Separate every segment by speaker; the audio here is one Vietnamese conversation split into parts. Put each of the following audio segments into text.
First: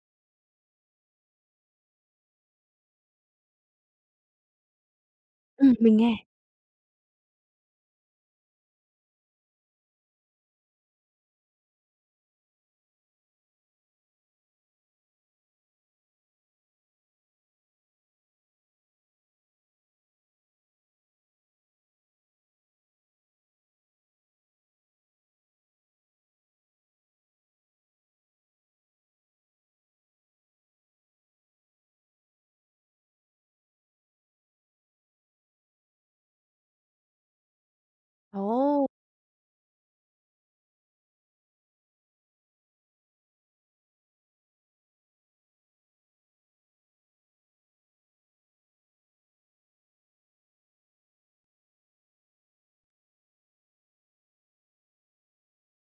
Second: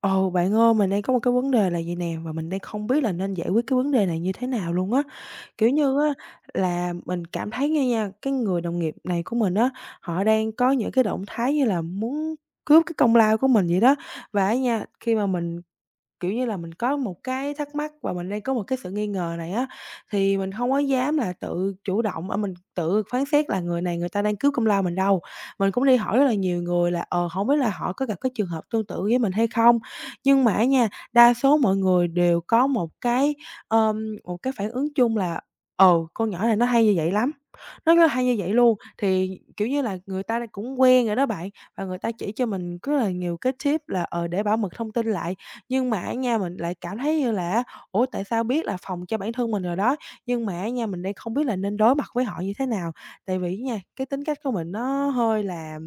Speaker 1: Ồ, bạn ơi, mình đang có một cái vấn đề là vậy nè, và mình đang không biết là nên giải quyết cái vấn đề này như thế nào luôn á. Kiểu
Speaker 2: Mình
Speaker 1: như á,
Speaker 2: nghe.
Speaker 1: là mình cảm thấy nghe nha, cái người đồng nghiệp này của mình á, họ đang có những cái động thái như là muốn cướp cái công lao của mình vậy đó. Và á nha, khi mà mình kiểu như là, mình có một cái thắc mắc và mình đang có một cái sự nghi ngờ này á, thì mình không có dám là tự chủ động, ở mình tự phán xét là người này người ta đang cướp công lao mình đâu. Mình cũng đi hỏi rất là nhiều người là, không biết là họ có gặp cái trường hợp tương tự với mình hay không? Nhưng mà nha, đa số mọi người đều có một cái phản ứng chung là ờ con nhỏ này nó hay như vậy lắm, nó rất là hay như vậy luôn."
Speaker 2: Ồ!
Speaker 1: Thì, kiểu như là, người ta cũng quen rồi đó bạn, và người ta chỉ cho mình rất là nhiều cái tip là, để bảo mật thông tin lại. Nhưng mà á nha, mình lại cảm thấy như là ủa, tại sao biết là phòng cho bản thân mình rồi đó, nhưng mà á nha, mình đang không biết là nên đối mặt với họ như thế nào. Tại vì nha, cái tính cách của mình nó hơi là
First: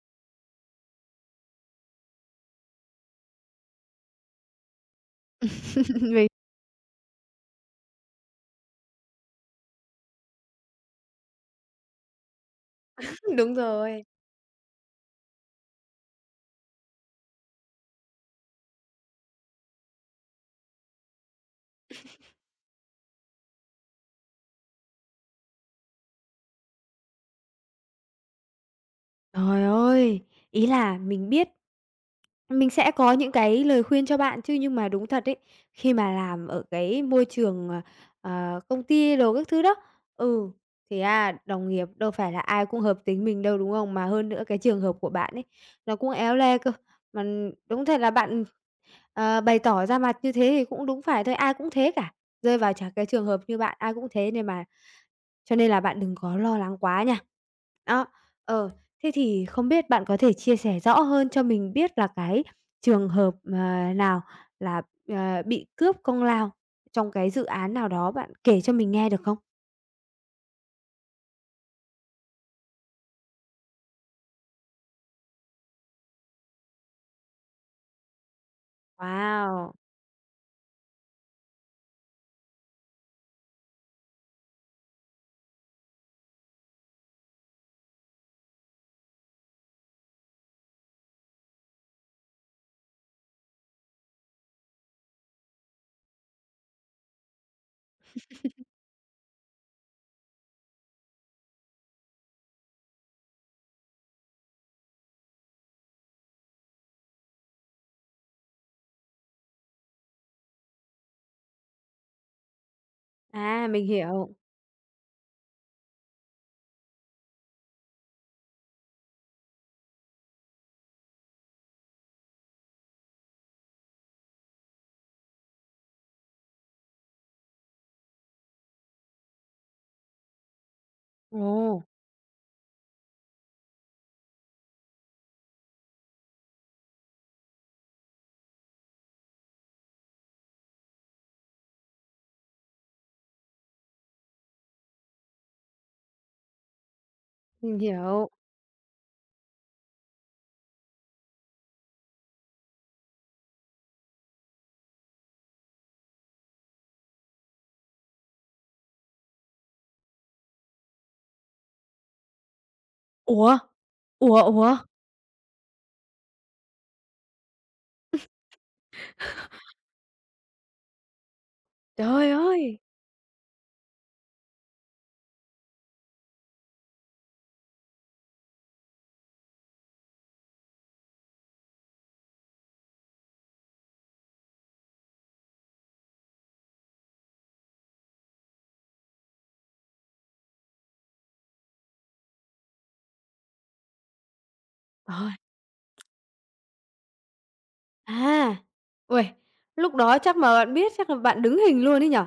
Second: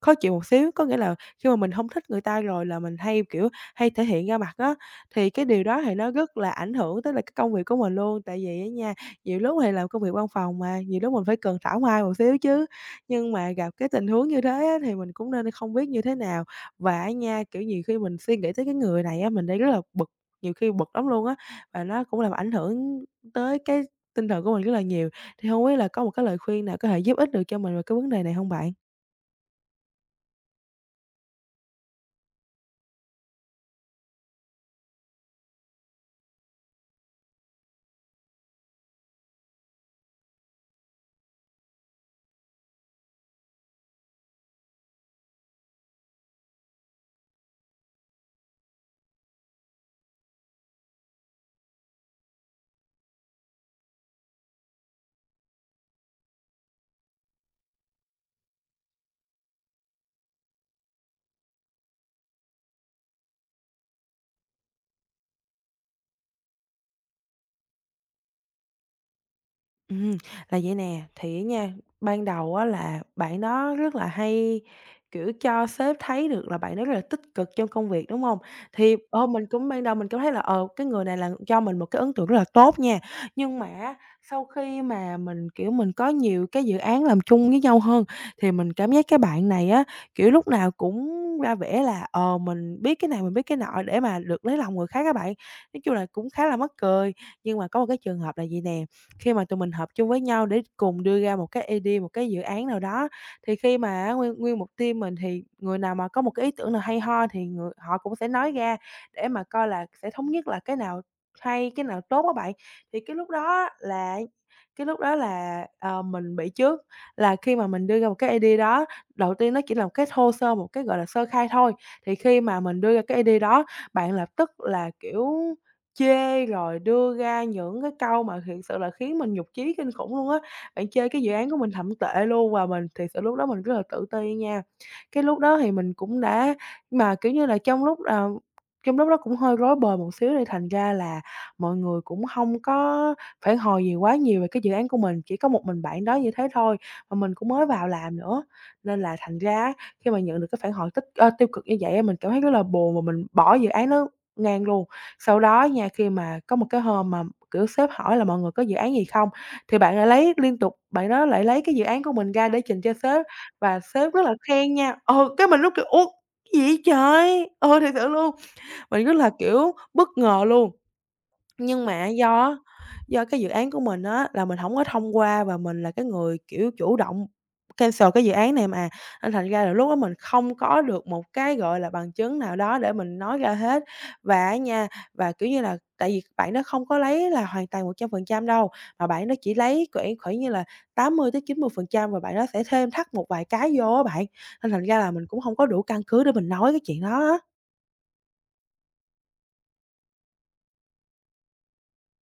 Speaker 1: khó chịu một xíu, có nghĩa là khi mà mình không thích người ta rồi là mình hay, kiểu, hay thể hiện ra mặt á, thì cái điều đó thì nó
Speaker 2: Mình
Speaker 1: rất là ảnh hưởng tới là cái công việc của mình luôn. Tại vì á nha, nhiều lúc thì làm công việc văn phòng mà, nhiều lúc mình phải cần thảo mai một xíu chứ. Nhưng mà
Speaker 2: Đúng
Speaker 1: gặp cái
Speaker 2: rồi.
Speaker 1: tình huống như thế á thì mình cũng nên không biết như thế nào. Và á nha, kiểu, nhiều khi mình suy nghĩ tới cái người này á, mình đang rất là bực, nhiều khi bực lắm luôn á, và nó cũng làm ảnh hưởng tới cái tinh thần của mình rất là nhiều. Thì không biết là có một cái lời khuyên nào có thể giúp ích được cho mình về cái vấn đề này không bạn?
Speaker 2: Trời ơi! Ý là mình biết mình sẽ có những cái lời khuyên cho bạn chứ, nhưng mà đúng thật ấy, khi mà làm ở cái môi trường, công ty đồ các thứ đó, ừ, thì đồng nghiệp đâu phải là ai cũng hợp tính mình đâu, đúng không? Mà hơn nữa cái trường hợp của bạn ấy, nó cũng éo le cơ, mà đúng thật là bạn, bày tỏ ra mặt như thế thì cũng đúng phải thôi, ai cũng thế cả, rơi vào chả cái trường hợp như bạn ai cũng thế nên mà. Cho nên là bạn đừng có lo lắng quá nha. Đó, ờ, thế thì không biết bạn có thể chia sẻ rõ hơn cho mình biết là cái trường hợp, nào là, bị cướp công lao trong cái dự án nào đó, bạn kể cho mình nghe được không?
Speaker 1: Ừm, là vậy nè, thì á nha, ban đầu á là bạn đó rất là hay, kiểu, cho sếp thấy được là bạn đó rất là tích cực trong công việc, đúng không? Thì, ô mình cũng
Speaker 2: Wow!
Speaker 1: ban đầu mình cũng thấy là, cái người này là cho mình một cái ấn tượng rất là tốt nha. Nhưng mà sau khi mà mình, kiểu, mình có nhiều cái dự án làm chung với nhau hơn, thì mình cảm giác cái bạn này á, kiểu, lúc nào cũng ra vẻ là, mình biết cái này, mình biết cái nọ để mà được lấy lòng người khác các bạn. Nói chung là cũng khá là mắc cười, nhưng mà có một cái trường hợp là gì nè. Khi mà tụi mình hợp chung với nhau để cùng đưa ra một cái idea, một cái dự án nào đó, thì khi mà á nguyên nguyên một team mình thì người nào mà có một cái ý tưởng nào hay ho thì người họ cũng sẽ nói ra để mà coi là sẽ thống nhất là cái nào hay, cái nào tốt các bạn. Thì
Speaker 2: À, mình
Speaker 1: là
Speaker 2: hiểu.
Speaker 1: cái lúc đó là, ờ, mình bị trước, là khi mà mình đưa ra một cái idea đó, đầu tiên nó chỉ là một cái thô sơ, một cái, gọi là, sơ khai thôi, thì khi mà mình đưa ra cái idea đó, bạn lập tức là, kiểu chê, rồi đưa ra những cái câu mà thiệt sự là khiến mình nhục chí kinh khủng luôn á. Bạn chê cái dự án của mình
Speaker 2: Ồ,
Speaker 1: thậm tệ luôn và mình thiệt sự lúc đó mình rất là tự ti nha. Cái lúc đó thì mình cũng đã mà, kiểu như là, trong lúc, trong lúc đó cũng hơi rối bời một xíu đi, thành ra là mọi người cũng không có phản hồi gì quá nhiều về cái dự án của mình, chỉ có một mình bạn đó như thế thôi, mà mình cũng mới
Speaker 2: mình
Speaker 1: vào làm
Speaker 2: hiểu.
Speaker 1: nữa. Nên là thành ra á, khi mà nhận được cái phản hồi tiêu cực như vậy á, mình cảm thấy rất là buồn và mình bỏ dự án nó ngang luôn. Sau đó nha, khi mà có một cái hôm mà, kiểu, sếp hỏi là "Mọi người có dự án gì không?", thì bạn lại lấy liên tục bạn đó lại lấy cái dự án của mình ra để trình cho sếp
Speaker 2: Ủa?
Speaker 1: và sếp rất là
Speaker 2: Ủa,
Speaker 1: khen
Speaker 2: ủa?
Speaker 1: nha. Ừ, cái mình lúc kiểu: "Ủa, cái gì vậy trời?" Ừ, thiệt sự luôn, mình rất là, kiểu, bất ngờ luôn. Nhưng mà
Speaker 2: Trời
Speaker 1: do
Speaker 2: ơi!
Speaker 1: do cái dự án của mình á là mình hổng có thông qua và mình là cái người, kiểu, chủ động cancel cái dự án này mà, nên thành ra là lúc đó mình không có được một cái, gọi là, bằng chứng nào đó để mình nói ra hết. Và á nha và, kiểu như là, tại vì bạn đó không có lấy là hoàn toàn 100% đâu, mà bạn đó chỉ lấy khoảng khoảng như là tám mươi mươi tới chín mươi phần trăm và bạn đó sẽ thêm thắt một vài cái vô á bạn, nên thành ra là mình
Speaker 2: Trời!
Speaker 1: cũng hông có đủ căn cứ để mình nói cái chuyện đó á.
Speaker 2: À! Uầy, lúc đó chắc mà bạn biết chắc là bạn đứng hình luôn ấy nhỉ?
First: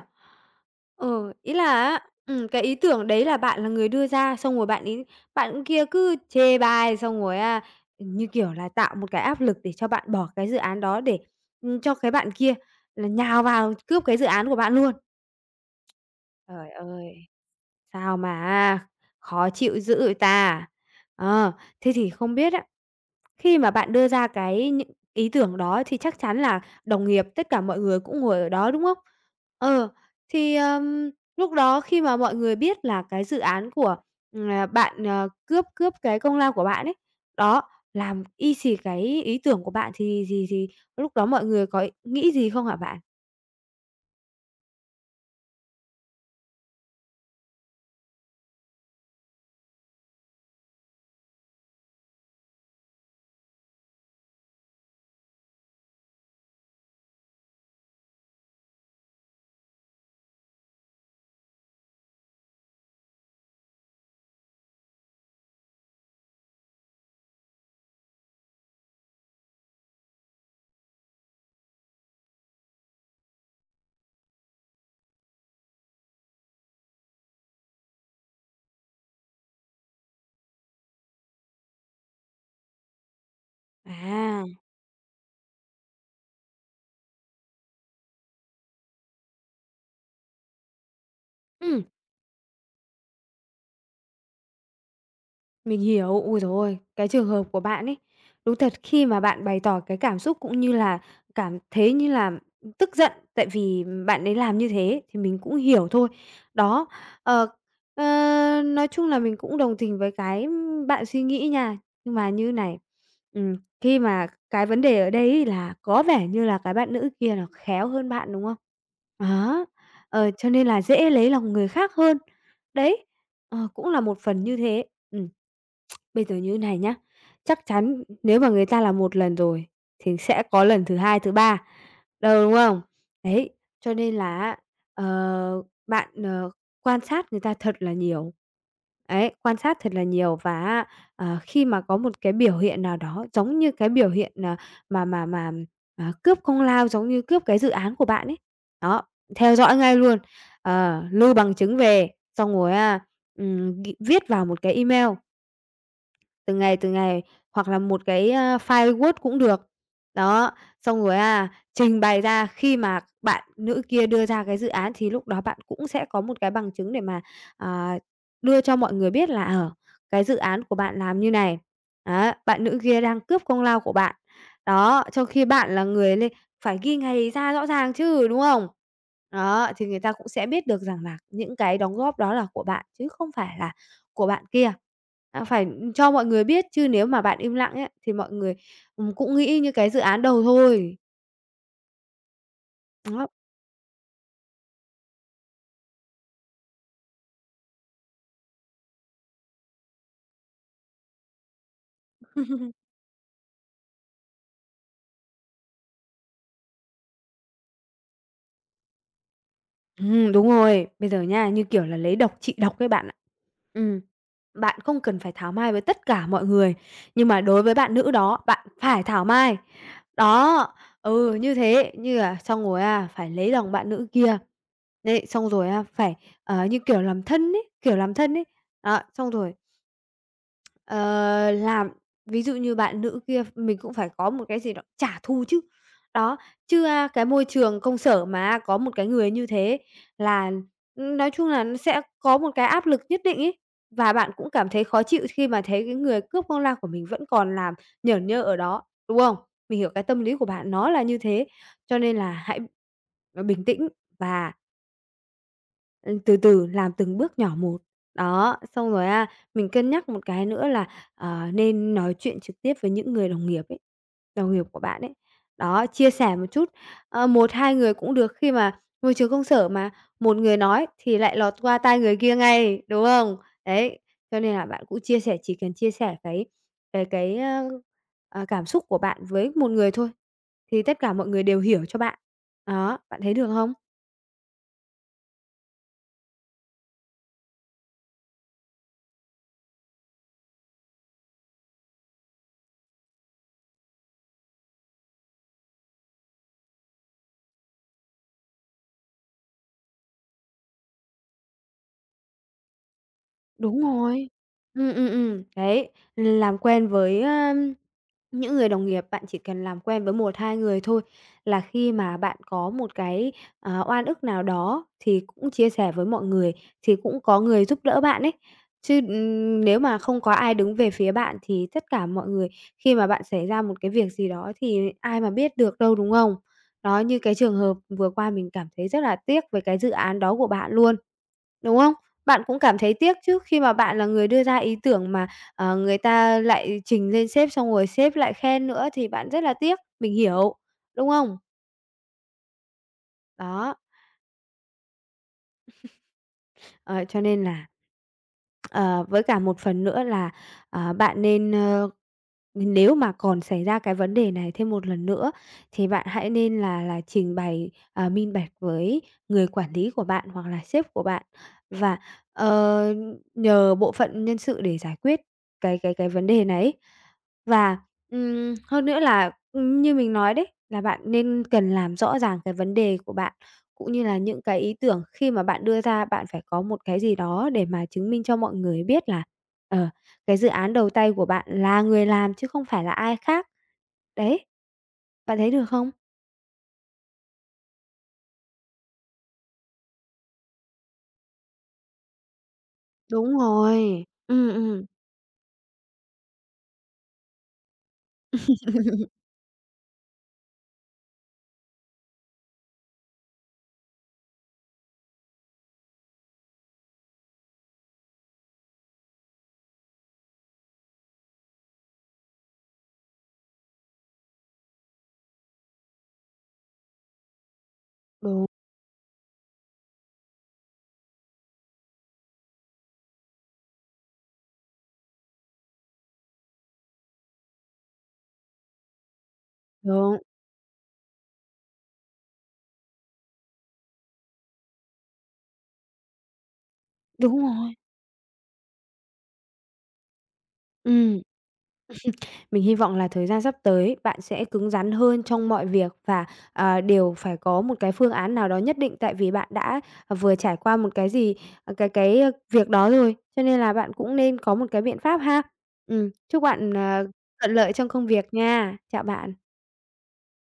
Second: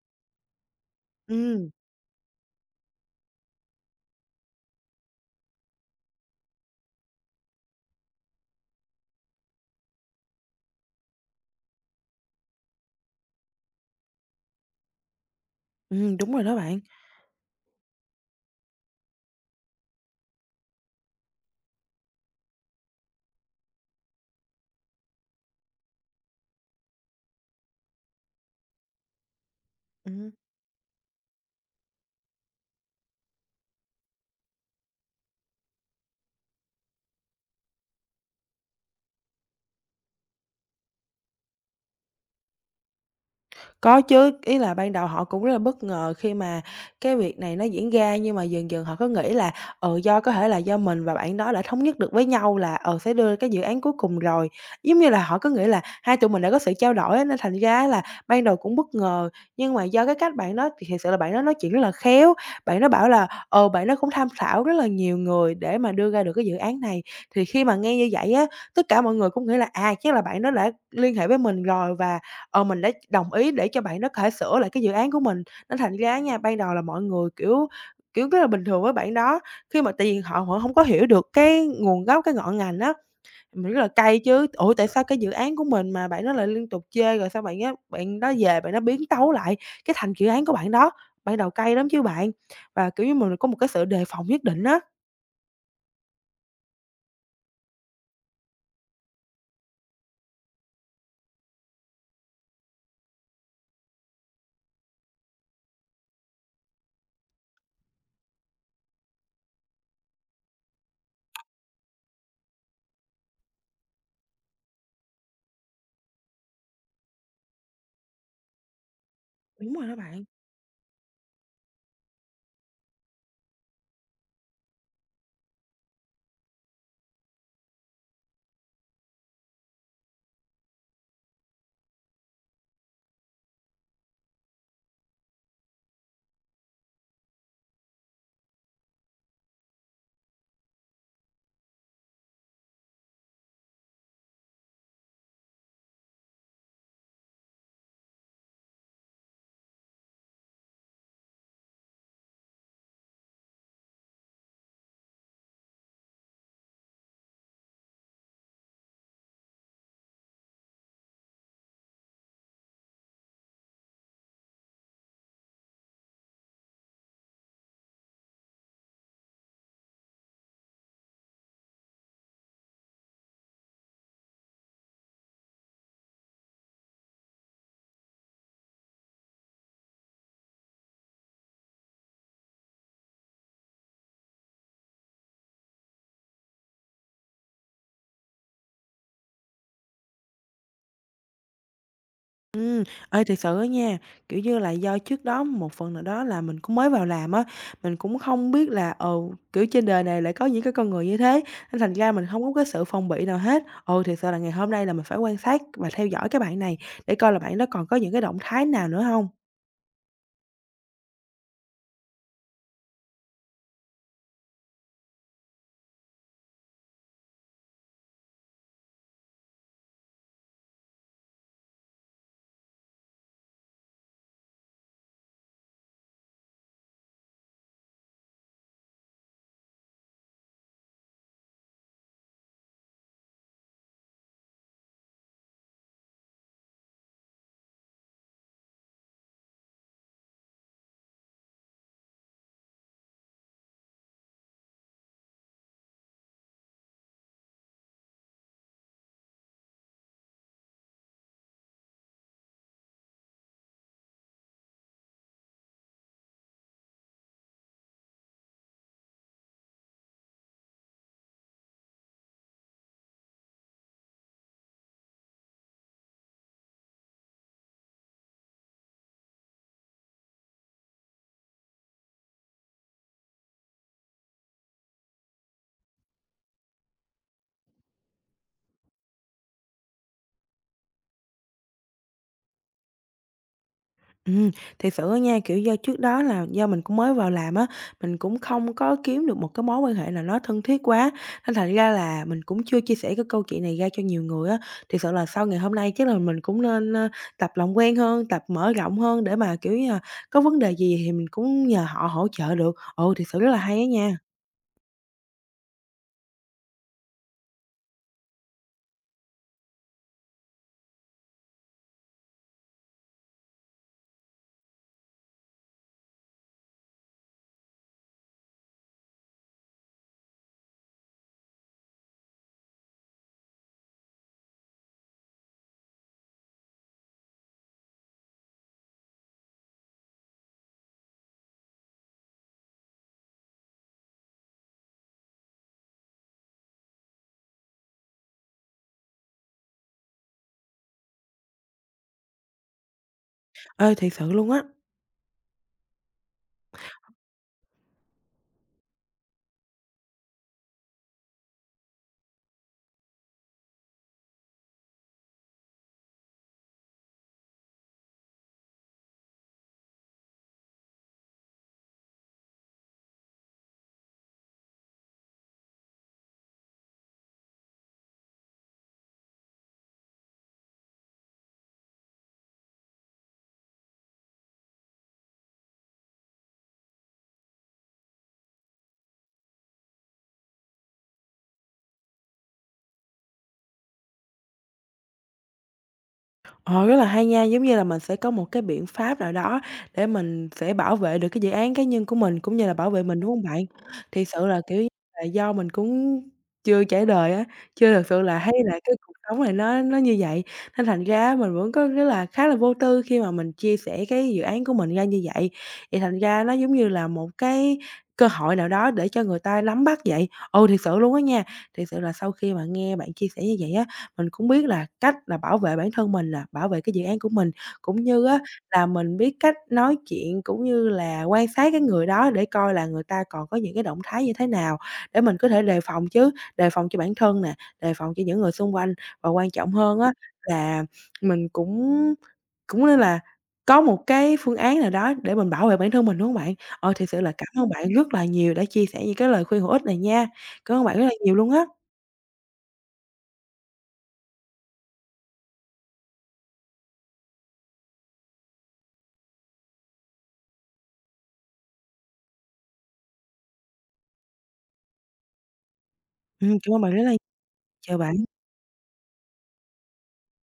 Speaker 2: Ừ, ý là
Speaker 1: Ừm,
Speaker 2: á, cái ý tưởng đấy là bạn là người đưa ra, xong rồi bạn kia cứ chê bai, xong rồi như kiểu là, tạo một cái áp lực để cho bạn bỏ cái dự án đó để, cho cái bạn kia là nhào vào cướp cái dự án của bạn luôn.
Speaker 1: đúng rồi đó
Speaker 2: Trời
Speaker 1: bạn.
Speaker 2: ơi! Sao mà khó chịu dữ vậy ta? Ờ, thế thì không biết á, khi mà bạn đưa ra cái những ý tưởng đó thì chắc chắn là đồng nghiệp, tất cả mọi người cũng ngồi ở đó, đúng không? Ờ,
Speaker 1: Ừm.
Speaker 2: thì, lúc đó khi mà mọi người biết là cái dự án của, bạn, cướp cướp cái công lao của bạn ấy, đó, làm y xì cái ý tưởng của bạn thì lúc đó mọi người có nghĩ gì không hả bạn?
Speaker 1: Có chứ, ý là ban đầu họ cũng rất là bất ngờ khi mà cái việc này nó diễn ra, nhưng mà dần dần họ có nghĩ là, ừ, do có thể là do mình và bạn đó đã thống nhất được với nhau là, ờ, sẽ đưa cái dự án cuối cùng rồi. Giống như là họ cứ nghĩ là hai tụi mình đã có sự trao đổi á, nên thành ra là ban đầu cũng bất ngờ, nhưng mà do cái cách bạn đó thì thiệt sự là bạn đó nói chuyện rất là khéo, bạn đó bảo là, bạn đó cũng tham khảo rất là nhiều người để mà đưa ra được cái dự án này. Thì khi mà nghe như vậy á, tất cả mọi người cũng nghĩ là, à, chắc là bạn đó đã liên hệ với mình rồi và ờ, mình đã đồng ý để cho bạn đó có thể sửa lại cái dự án của mình, nên thành ra á nha, ban đầu là mọi người, kiểu kiểu, rất là bình thường với bạn đó, khi mà tại vì họ họ không có hiểu được cái nguồn gốc, cái ngọn ngành á, mình rất là cay
Speaker 2: À.
Speaker 1: chứ. "Ủa, tại sao cái dự án của mình mà bạn nó lại liên tục chê, rồi sao bạn đó về bạn nó biến tấu lại cái thành dự án của bạn đó?" Ban đầu cay
Speaker 2: Ừ.
Speaker 1: lắm chứ bạn, và, kiểu như, mình có một cái sự đề phòng nhất định á.
Speaker 2: Mình hiểu, ôi giời ôi, cái trường hợp của bạn ấy, đúng thật khi mà bạn bày tỏ cái cảm xúc cũng như là cảm thấy như là tức giận tại vì bạn ấy làm như thế thì mình cũng hiểu thôi. Đó, ờ, ờ, nói chung là mình cũng đồng tình với cái bạn suy nghĩ nha, nhưng mà như này, khi mà cái vấn đề ở đây ấy là có vẻ như là cái bạn nữ kia là khéo hơn bạn, đúng không? Đó,
Speaker 1: Đúng rồi đó bạn.
Speaker 2: cho nên là dễ lấy lòng người khác hơn. Đấy, cũng là một phần như thế. Ừm. Bây giờ như thế này nhá, chắc chắn nếu mà người ta làm một lần rồi thì sẽ có lần thứ hai, thứ ba, đâu, đúng không? Đấy, cho nên là á, bạn, quan sát người ta thật là nhiều. Ấy, quan sát thật là nhiều và khi mà có một cái biểu hiện nào đó giống như cái biểu hiện, mà, cướp công lao, giống như cướp cái dự án của bạn ấy, đó, theo dõi ngay luôn lưu bằng chứng về, xong rồi ghi viết vào một cái email. Từng ngày, hoặc là một cái, file Word cũng được. Đó, xong rồi trình bày ra khi mà bạn nữ kia đưa ra cái dự án thì lúc đó bạn cũng sẽ có một cái bằng chứng để mà, à, đưa cho mọi người biết là, ở cái dự án của bạn làm như này, á, bạn nữ kia đang cướp công lao của bạn. Đó, trong khi bạn là người lên phải ghi ngày ra rõ ràng chứ, đúng không? Đó, thì người ta cũng sẽ biết được rằng là những cái đóng góp đó là của bạn chứ không phải là của bạn kia. À, phải cho mọi người biết chứ nếu mà bạn im lặng ấy, thì mọi người, cũng nghĩ như cái dự án đầu thôi.
Speaker 1: Ừ, ơi
Speaker 2: Đó.
Speaker 1: thật sự á nha, kiểu như là, do trước đó một phần nào đó là mình cũng mới vào làm á, mình cũng không biết là, ồ kiểu, trên đời này lại có những cái con người như thế, nên thành ra mình không có cái sự phòng bị nào hết. Ồ, thật sự là ngày hôm nay là mình phải quan sát và theo dõi cái bạn này để coi là bạn đó còn có những cái động thái nào nữa không.
Speaker 2: Đúng rồi. Bây giờ nha, như kiểu là lấy độc trị độc ấy bạn ạ. Ừm, bạn không cần phải thảo mai với tất cả mọi người, nhưng mà đối với bạn nữ đó, bạn phải thảo mai. Đó, như thế, như là xong rồi á, phải lấy lòng bạn nữ kia. Đấy, xong rồi á, phải, như kiểu làm thân ấy, kiểu làm thân ấy. Đó, xong rồi. Ờ, làm ví dụ như bạn nữ kia mình cũng phải có một cái gì đó trả thù chứ. Đó, chứ, cái môi trường công sở mà có một cái người như thế là, nói chung là nó sẽ có một cái áp lực nhất định ấy, và bạn cũng cảm thấy khó chịu khi mà thấy cái người cướp công lao của mình vẫn còn làm nhởn nhơ ở đó, đúng không? Mình hiểu cái tâm lý của bạn nó là như thế, cho nên là hãy, bình tĩnh và Ừ, từ từ, làm từng bước nhỏ một. Đó, xong rồi mình cân nhắc một cái nữa là, nên nói chuyện trực tiếp với những người đồng nghiệp ấy, đồng nghiệp của bạn ấy. Đó, chia sẻ một chút, 1, 2 người cũng được khi mà môi trường công sở mà, một người nói thì lại lọt qua tai người kia ngay, đúng không? Đấy, cho nên là bạn cũng chia sẻ chỉ cần chia sẻ cái cảm xúc của bạn với một người thôi, thì tất cả mọi người đều hiểu cho bạn. Đó, bạn thấy được không?
Speaker 1: Ừm, thiệt sự á nha, kiểu, do trước đó là do mình cũng mới vào làm á, mình cũng không có kiếm được một cái mối quan hệ nào nó thân thiết quá, nên thành ra là mình cũng chưa chia sẻ cái câu chuyện này ra cho nhiều người á. Thiệt sự là sau ngày hôm nay chắc là mình cũng nên, tập làm quen hơn, tập mở rộng hơn để mà, kiểu như là, có vấn đề gì thì mình cũng nhờ họ hỗ trợ được. Ừ, thiệt sự rất là hay
Speaker 2: Đúng
Speaker 1: á nha.
Speaker 2: rồi. Đấy, làm quen với, những người đồng nghiệp, bạn chỉ cần làm quen với một 2 người thôi là khi mà bạn có một cái, oan ức nào đó thì cũng chia sẻ với mọi người, thì cũng có người giúp đỡ bạn ấy. Chứ, nếu mà không có ai đứng về phía bạn thì tất cả mọi người khi mà bạn xảy ra một cái việc gì đó thì ai mà biết được đâu, đúng không? Đó, như cái trường hợp vừa qua mình cảm thấy rất là tiếc về cái dự án đó của bạn luôn, đúng không? Bạn cũng cảm thấy tiếc chứ, khi mà bạn là người đưa ra ý tưởng mà, người ta lại trình lên sếp xong rồi sếp lại khen nữa thì bạn rất là tiếc, mình hiểu, đúng không? Đó.
Speaker 1: Ơi thiệt sự luôn á.
Speaker 2: Ờ, cho nên là, ờ, với cả một phần nữa là, bạn nên, nếu mà còn xảy ra cái vấn đề này thêm một lần nữa thì bạn hãy nên là trình bày, minh bạch với người quản lý của bạn hoặc là sếp của bạn và, ờ, nhờ bộ phận nhân sự để giải quyết cái vấn đề này. Và, hơn nữa là, như mình nói đấy, là bạn nên cần làm rõ ràng cái vấn đề của bạn. Cũng như là những cái ý tưởng khi mà bạn đưa ra, bạn phải có một cái gì đó để mà chứng minh cho mọi người biết là, ờ, cái dự án đầu tay của bạn là người làm chứ không phải là ai khác, đấy. Bạn thấy được không?
Speaker 1: Ờ, rất là hay nha, giống như là mình sẽ có một cái biện pháp nào đó để mình sẽ bảo vệ được cái dự án cá nhân của mình, cũng như là bảo vệ mình, đúng
Speaker 2: Đúng
Speaker 1: hông bạn?
Speaker 2: rồi.
Speaker 1: Thiệt sự là, kiểu như là, do mình cũng chưa trải đời á, chưa thực sự là thấy là cái cuộc sống này nó như vậy, nên thành ra á mình vẫn có rất là khá là vô tư khi mà mình chia sẻ cái dự án của mình ra như vậy. Vậy thành ra nó giống như là một cái cơ hội nào đó để cho người ta nắm bắt vậy. Ừ, thiệt sự luôn á nha, thiệt sự là sau khi mà nghe bạn chia sẻ như vậy á, mình cũng biết là cách là bảo vệ bản thân mình là bảo vệ cái dự án của mình, cũng như á
Speaker 2: Đúng,
Speaker 1: là mình biết cách nói chuyện, cũng như là quan sát cái người đó để coi là người ta còn có những cái động thái như thế nào để mình có thể đề phòng chứ, đề phòng cho bản thân nè, đề phòng cho những người xung quanh. Và quan trọng hơn á
Speaker 2: đúng,
Speaker 1: là mình cũng cũng nên là có một cái phương án nào đó để mình bảo vệ bản thân mình, đúng không bạn? Ờ, thật sự là
Speaker 2: đúng
Speaker 1: cảm ơn
Speaker 2: rồi.
Speaker 1: bạn rất là nhiều đã chia sẻ những cái lời khuyên hữu ích này nha. Cảm ơn bạn rất là
Speaker 2: Ừm.
Speaker 1: nhiều luôn á.
Speaker 2: Mình hy vọng là thời gian sắp tới bạn sẽ cứng rắn hơn trong mọi việc và, đều phải có một cái phương án nào đó nhất định, tại vì bạn đã, vừa trải qua một cái gì, cái, việc đó rồi, cho nên là bạn cũng nên có một cái biện pháp ha. Chúc bạn,
Speaker 1: Cảm ơn bạn rất là nhiều.
Speaker 2: thuận lợi trong
Speaker 1: Chào
Speaker 2: công
Speaker 1: bạn.
Speaker 2: việc nha. Chào bạn.